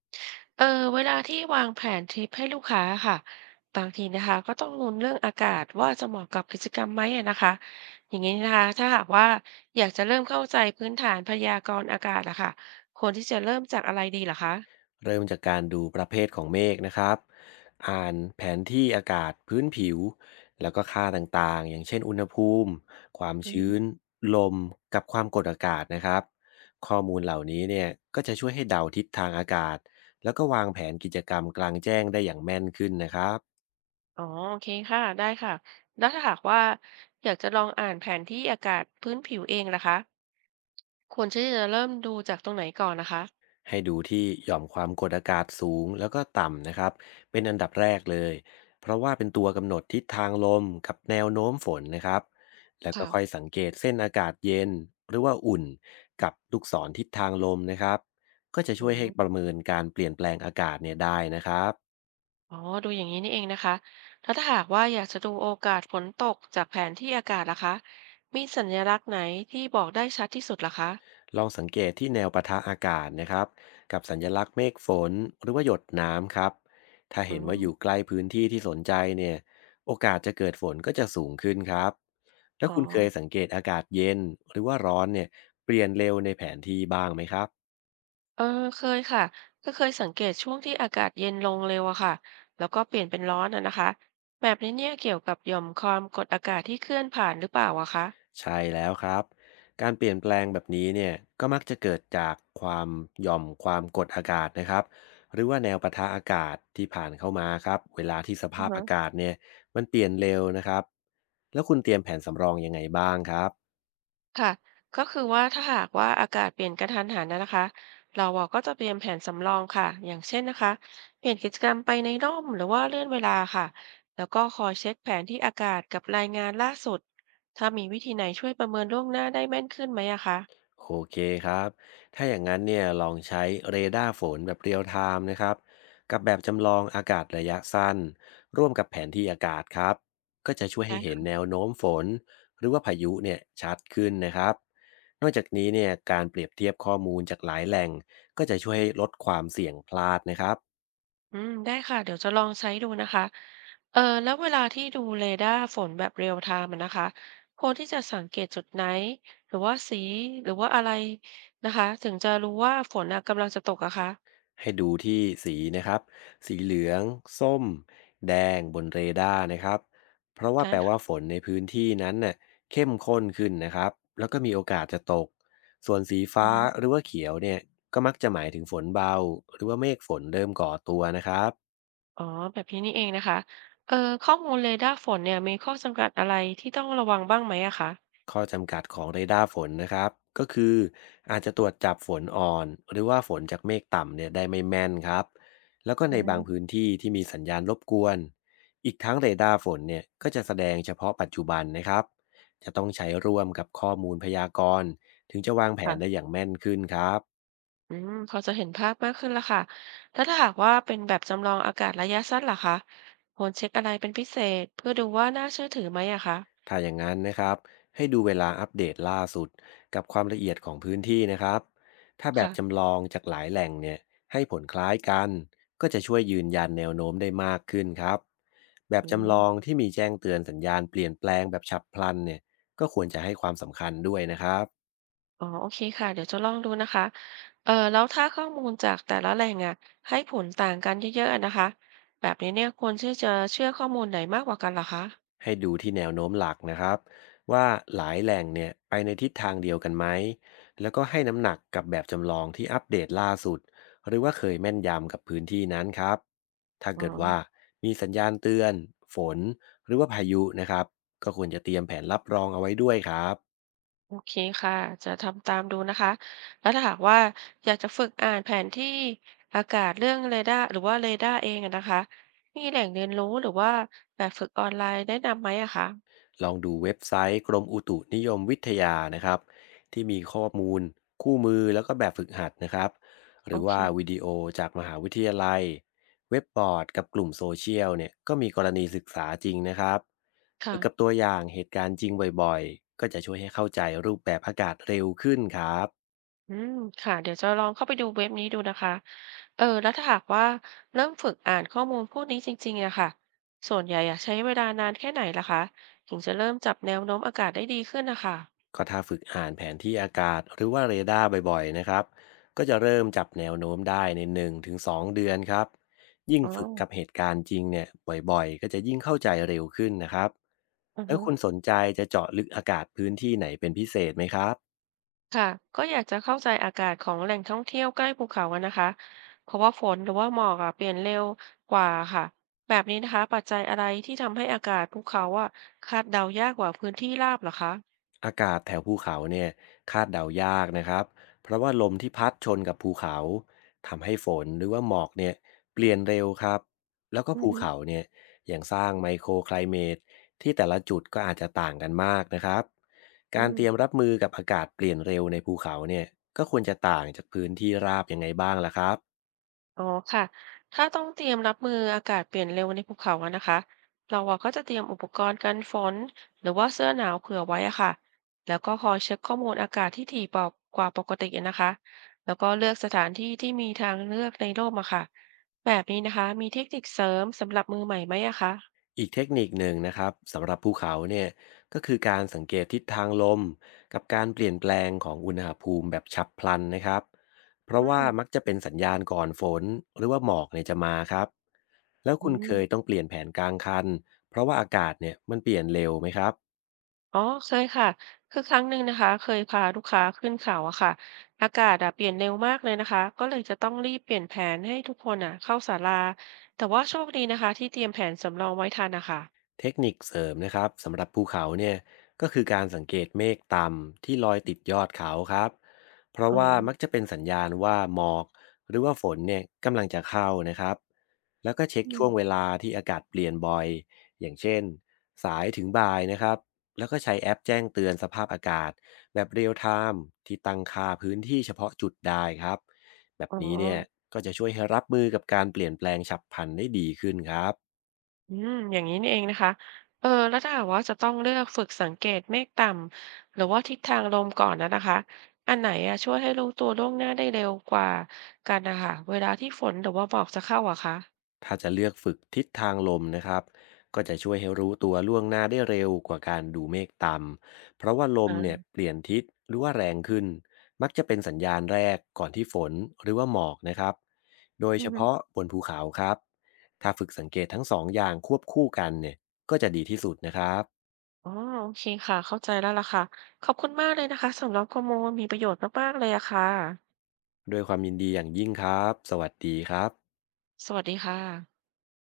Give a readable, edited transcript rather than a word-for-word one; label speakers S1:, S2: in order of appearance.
S1: เออเวลาที่วางแผนทริปให้ลูกค้าค่ะบางทีนะคะก็ต้องลุ้นเรื่องอากาศว่าจะเหมาะกับกิจกรรมไหมอะนะคะอย่างนี้นะคะถ้าหากว่าอยากจะเริ่มเข้าใจพื้นฐานพยากรณ์อากาศอะค่ะควรที่จะเริ่มจากอะไรดีเหรอคะ
S2: เริ่มจากการดูประเภทของเมฆนะครับอ่านแผนที่อากาศพื้นผิวแล้วก็ค่าต่างๆอย่างเช่นอุณหภูมิความ
S1: อื
S2: ชื้
S1: ม
S2: นลมกับความกดอากาศนะครับข้อมูลเหล่านี้เนี่ยก็จะช่วยให้เดาทิศทางอากาศแล้วก็วางแผนกิจกรรมกลางแจ้งได้อย่างแม่นขึ้นนะครับ
S1: อ๋อโอเคค่ะได้ค่ะแล้วถ้าหากว่าอยากจะลองอ่านแผนที่อากาศพื้นผิวเองนะคะควรที่จะเริ่มดูจากตรงไหนก่อนนะคะ
S2: ให้ดูที่หย่อมความกดอากาศสูงแล้วก็ต่ำนะครับเป็นอันดับแรกเลยเพราะว่าเป็นตัวกำหนดทิศทางลมกับแนวโน้มฝนนะครับแล้วก็ค่อย
S1: ค่ะ
S2: สังเกตเส้นอากาศเย็นหรือว่าอุ่นกับลูกศรทิศทางลมนะครับก็จะ
S1: อื
S2: ช่วยให้
S1: ม
S2: ประเมินการเปลี่ยนแปลงอากาศเนี่ยได้นะครับ
S1: อ๋อดูอย่างนี้นี่เองนะคะแล้วถ้าหากว่าอยากจะดูโอกาสฝนตกจากแผนที่อากาศล่ะคะ มีสัญลักษณ์ไหนที่บอกได้ชัดที่สุดล่ะคะ
S2: ลองสังเกตที่แนวปะทะอากาศนะครับกับสัญลักษณ์เมฆฝนหรือว่าหยดน้ำครับถ้า
S1: อื
S2: เห็นว่า
S1: ม
S2: อยู่ใกล้พื้นที่ที่สนใจเนี่ยโอกาสจะเกิดฝนก็จะสูงขึ้นครับถ้า
S1: อ๋อ
S2: คุณเคยสังเกตอากาศเย็นหรือว่าร้อนเนี่ยเปลี่ยนเร็วในแผนที่บ้างไหมครับ
S1: เออเคยค่ะ ก็เคยสังเกตช่วงที่อากาศเย็นลงเร็วอะค่ะแล้วก็เปลี่ยนเป็นร้อนอะนะคะแบบนี้เนี่ยเกี่ยวกับหย่อมความกดอากาศที่เคลื่อนผ่านหรือเปล่าอะคะ
S2: ใช่แล้วครับการเปลี่ยนแปลงแบบนี้เนี่ยก็มักจะเกิดจากความหย่อมความกดอากาศนะครับหรือว่าแนวปะทะอากาศที่ผ่านเข้ามาครับเวลาที่ส
S1: อื
S2: ภา
S1: อ
S2: พ
S1: ฮะ
S2: อากาศเนี่ยมันเปลี่ยนเร็วนะครับ แล้วคุณเตรียมแผนสำรองยังไงบ้างครับ
S1: ค่ะก็คือว่าถ้าหากว่าอากาศเปลี่ยนกระทันหันนะนะคะเราอะก็จะเตรียมแผนสำรองค่ะอย่างเช่นนะคะเปลี่ยนกิจกรรมไปในร่มหรือว่าเลื่อนเวลาค่ะแล้วก็คอยเช็คแผนที่อากาศกับรายงานล่าสุด ถ้ามีวิธีไหนช่วยประเมินล่วงหน้าได้แม่นขึ้นไหมอะคะ
S2: โอเคครับถ้าอย่างงั้นเนี่ยลองใช้เรดาร์ฝนแบบเรียลไทม์นะครับกับแบบจำลองอากาศระยะสั้นร่วมกับแผนที่อากาศครับก็จะช่วยให้
S1: ได้
S2: เห็น
S1: ค่ะ
S2: แนวโน้มฝนหรือว่าพายุเนี่ยชัดขึ้นนะครับนอกจากนี้เนี่ยการเปรียบเทียบข้อมูลจากหลายแหล่งก็จะช่วยให้ลดความเสี่ยงพลาดนะครับ
S1: อืมได้ค่ะเดี๋ยวจะลองใช้ดูนะคะแล้วเวลาที่ดูเรดาร์ฝนแบบเรียลไทม์อะนะคะควรที่จะสังเกตจุดไหนหรือว่าสีหรือว่าอะไรนะคะถึงจะรู้ว่าฝนอะกำลังจะตกอะคะ
S2: ให้ดูที่สีนะครับ สีเหลืองส้มแดงบนเรดาร์นะครับ เพราะว่าแป
S1: ฮะ
S2: ลว่าฝนในพื้นที่นั้นเน่ะเข้มข้นขึ้นนะครับ แล้วก็มีโอกาสจะตก ส่วนสี
S1: ออ
S2: ฟ้า
S1: ฮ
S2: หรือว่าเขียวเนี่ยก็มักจะหมายถึงฝนเบาหรือว่าเมฆฝนเริ่มก่อตัวนะครับ
S1: อ๋อแบบนี้นี่เองนะคะเอ่อข้อมูลเรดาร์ฝนเนี่ยมีข้อจำกัดอะไรที่ต้องระวังบ้างไหมอะคะ
S2: ข้อจำกัดของเรดาร์ฝนนะครับก็คืออาจจะตรวจจับฝนอ่อนหรือว่าฝนจากเมฆต่ำเนี่ยได้ไม่แม่นครับแล้วก็
S1: อื
S2: ในบาง
S1: ม
S2: พื้นที่ที่มีสัญญาณรบกวนอีกทั้งเรดาร์ฝนเนี่ยก็จะแสดงเฉพาะปัจจุบันนะครับจะต้องใช้ร่วมกับข้อมูลพยากรณ์ถึงจะวางแผนได้
S1: ค่ะ
S2: อย่างแม่นขึ้นครับ
S1: อืมพอจะเห็นภาพมากขึ้นแล้วค่ะแล้วถ้าหากว่าเป็นแบบจำลองอากาศระยะสั้นล่ะคะควรเช็คอะไรเป็นพิเศษเพื่อดูว่าน่าเชื่อถือไหมอะคะ
S2: ถ้าอย่างนั้นนะครับให้ดูเวลาอัปเดตล่าสุดกับความละเอียดของพื้นที่นะครับถ้าแบบ
S1: ค่ะ
S2: จำลองจากหลายแหล่งเนี่ยให้ผลคล้ายกันก็จะช่วยยืนยันแนวโน้มได้มากขึ้นครับแบบ
S1: อื
S2: จำลอง
S1: ม
S2: ที่มีแจ้งเตือนสัญญาณเปลี่ยนแปลงแบบฉับพลันเนี่ยก็ควรจะให้ความสำคัญด้วยนะครับ
S1: อ๋อ โอเคค่ะ เดี๋ยวจะลองดูนะคะแล้วถ้าข้อมูลจากแต่ละแหล่งอะให้ผลต่างกันเยอะๆอะนะคะ แบบนี้เนี่ยควรที่จะเชื่อข้อมูลไหนมากกว่ากันเหรอคะ
S2: ให้ดูที่แนวโน้มหลักนะครับว่าหลายแหล่งเนี่ยไปในทิศทางเดียวกันไหมแล้วก็ให้น้ำหนักกับแบบจำลองที่อัปเดตล่าสุดหรือว่าเคยแม่นยำกับพื้นที่นั้นครับถ้า
S1: อ๋อ
S2: เกิดว่ามีสัญญาณเตือนฝนหรือว่าพายุนะครับก็ควรจะเตรียมแผนรับรองเอาไว้ด้วยครับ
S1: โอเคค่ะจะทำตามดูนะคะแล้วถ้าหากว่าอยากจะฝึกอ่านแผนที่อากาศเรื่องเรดาร์หรือว่าเรดาร์เองอะนะคะมีแหล่งเรียนรู้หรือว่าแบบฝึกออนไลน์แนะนำไหมอะคะ
S2: ลองดูเว็บไซต์กรมอุตุนิยมวิทยานะครับที่มีข้อมูลคู่มือแล้วก็แบบฝึกหัดนะครับห
S1: โอ
S2: รือ
S1: เค
S2: ว่าวิดีโอจากมหาวิทยาลัยเว็บบอร์ดกับกลุ่มโซเชียลเนี่ยก็มีกรณีศึกษาจริงนะครับฝึ
S1: ค่ะ
S2: กกับตัวอย่างเหตุการณ์จริงบ่อยๆก็จะช่วยให้เข้าใจรูปแบบอากาศเร็วขึ้นครับ
S1: อืมค่ะเดี๋ยวจะลองเข้าไปดูเว็บนี้ดูนะคะแล้วถ้าหากว่าเริ่มฝึกอ่านข้อมูลพวกนี้จริงๆอะค่ะส่วนใหญ่อะใช้เวลานานแค่ไหนล่ะคะถึงจะเริ่มจับแนวโน้มอากาศได้ดีขึ้นนะคะ
S2: ก็ถ้าฝึกอ่านแผนที่อากาศหรือว่าเรดาร์บ่อยๆนะครับก็จะเริ่มจับแนวโน้มได้ใน1-2เดือนครับยิ่ง
S1: อ๋อ
S2: ฝึกกับเหตุการณ์จริงเนี่ยบ่อยๆก็จะยิ่งเข้าใจเร็วขึ้นนะครับ
S1: อือ
S2: แล้ว
S1: ฮึ
S2: คุณสนใจจะเจาะลึกอากาศพื้นที่ไหนเป็นพิเศษไหมครับ
S1: ค่ะก็อยากจะเข้าใจอากาศของแหล่งท่องเที่ยวใกล้ภูเขากันนะคะเพราะว่าฝนหรือว่าหมอกอะเปลี่ยนเร็วกว่าค่ะแบบนี้นะคะปัจจัยอะไรที่ทำให้อากาศภูเขาอะคาดเดายากกว่าพื้นที่ราบเหรอคะ
S2: อากาศแถวภูเขาเนี่ยคาดเดายากนะครับเพราะว่าลมที่พัดชนกับภูเขาทำให้ฝนหรือว่าหมอกเนี่ยเปลี่ยนเร็วครับแล้วก็
S1: อือ
S2: ภู
S1: ฮึ
S2: เขาเนี่ยยังสร้างไมโครไคลเมตที่แต่ละจุดก็อาจจะต่างกันมากนะครับ
S1: อื
S2: การ
S1: ม
S2: เตรียมรับมือกับอากาศเปลี่ยนเร็วในภูเขาเนี่ยก็ควรจะต่างจากพื้นที่ราบยังไงบ้างล่ะครับ
S1: อ๋อค่ะ ถ้าต้องเตรียมรับมืออากาศเปลี่ยนเร็วในภูเขาอะนะคะเราอะก็จะเตรียมอุปกรณ์กันฝนหรือว่าเสื้อหนาวเผื่อไว้อะค่ะแล้วก็คอยเช็คข้อมูลอากาศที่ถี่กว่าปกติอะนะคะแล้วก็เลือกสถานที่ที่มีทางเลือกในร่มอะค่ะแบบนี้นะคะมีเทคนิคเสริมสำหรับมือใหม่ไหมอะคะ
S2: อีกเทคนิคหนึ่งนะครับสำหรับภูเขาเนี่ยก็คือการสังเกตทิศทางลมกับการเปลี่ยนแปลงของอุณหภูมิแบบฉับพลันนะครับเพราะ
S1: อื
S2: ว่า
S1: ม
S2: มักจะเป็นสัญญาณก่อนฝนหรือว่าหมอกเนี่ยจะมาครับแล้ว
S1: อื
S2: คุณเค
S1: ม
S2: ยต้องเปลี่ยนแผนกลางคันเพราะว่าอากาศเนี่ยมันเปลี่ยนเร็วไหมครับ
S1: อ๋อเคยค่ะคือครั้งหนึ่งนะคะเคยพาลูกค้าขึ้นเขาอะค่ะอากาศอะเปลี่ยนเร็วมากเลยนะคะก็เลยจะต้องรีบเปลี่ยนแผนให้ทุกคนอะเข้าศาลาแต่ว่าโชคดีนะคะที่เตรียมแผนสำรองไว้ทันนะคะ
S2: เทคนิคเสริมนะครับสำหรับภูเขาเนี่ยก็คือการสังเกตเมฆต่ำที่ลอยติดยอดเขาครับเพราะ
S1: อ๋อ
S2: ว่ามักจะเป็นสัญญาณว่าหมอกหรือว่าฝนเนี่ยกำลังจะเข้านะครับแล้วก็เช็ค
S1: อื
S2: ช่
S1: ม
S2: วงเวลาที่อากาศเปลี่ยนบ่อยอย่างเช่นสายถึงบ่ายนะครับแล้วก็ใช้แอปแจ้งเตือนสภาพอากาศแบบเรียลไทม์ที่ตั้งค่าพื้นที่เฉพาะจุดได้ครับแบบ
S1: อ๋อ
S2: นี้เนี่ยก็จะช่วยให้รับมือกับการเปลี่ยนแปลงฉับพลันได้ดีขึ้นครับ
S1: อืมอย่างนี้นี่เองนะคะแล้วถ้าหากว่าจะต้องเลือกฝึกสังเกตเมฆต่ำหรือว่าทิศทางลมก่อนนะนะคะอันไหนอะช่วยให้รู้ตัวล่วงหน้าได้เร็วกว่ากันนะคะเวลาที่ฝนหรือว่าหมอกจะเข้าอะคะ
S2: ถ้าจะเลือกฝึกทิศทางลมนะครับก็จะช่วยให้รู้ตัวล่วงหน้าได้เร็วกว่าการดูเมฆต่ำเพราะว่าลมเนี่ย
S1: อ่า
S2: เปลี่ยนทิศหรือว่าแรงขึ้นมักจะเป็นสัญญาณแรกก่อนที่ฝนหรือว่าหมอกนะครับโดยเฉพาะบนภูเขาครับถ้าฝึกสังเกตทั้งสองอย่างควบคู่กันเนี่ยก็จะดีที่สุดนะครับ
S1: อ๋อโอเคค่ะเข้าใจแล้วล่ะค่ะขอบคุณมากเลยนะคะสำหรับข้อมูลมีประโยชน์มากๆเลยอะค่ะ
S2: ด้วยความยินดีอย่างยิ่งครับสวัสดีครับ
S1: สวัสดีค่ะ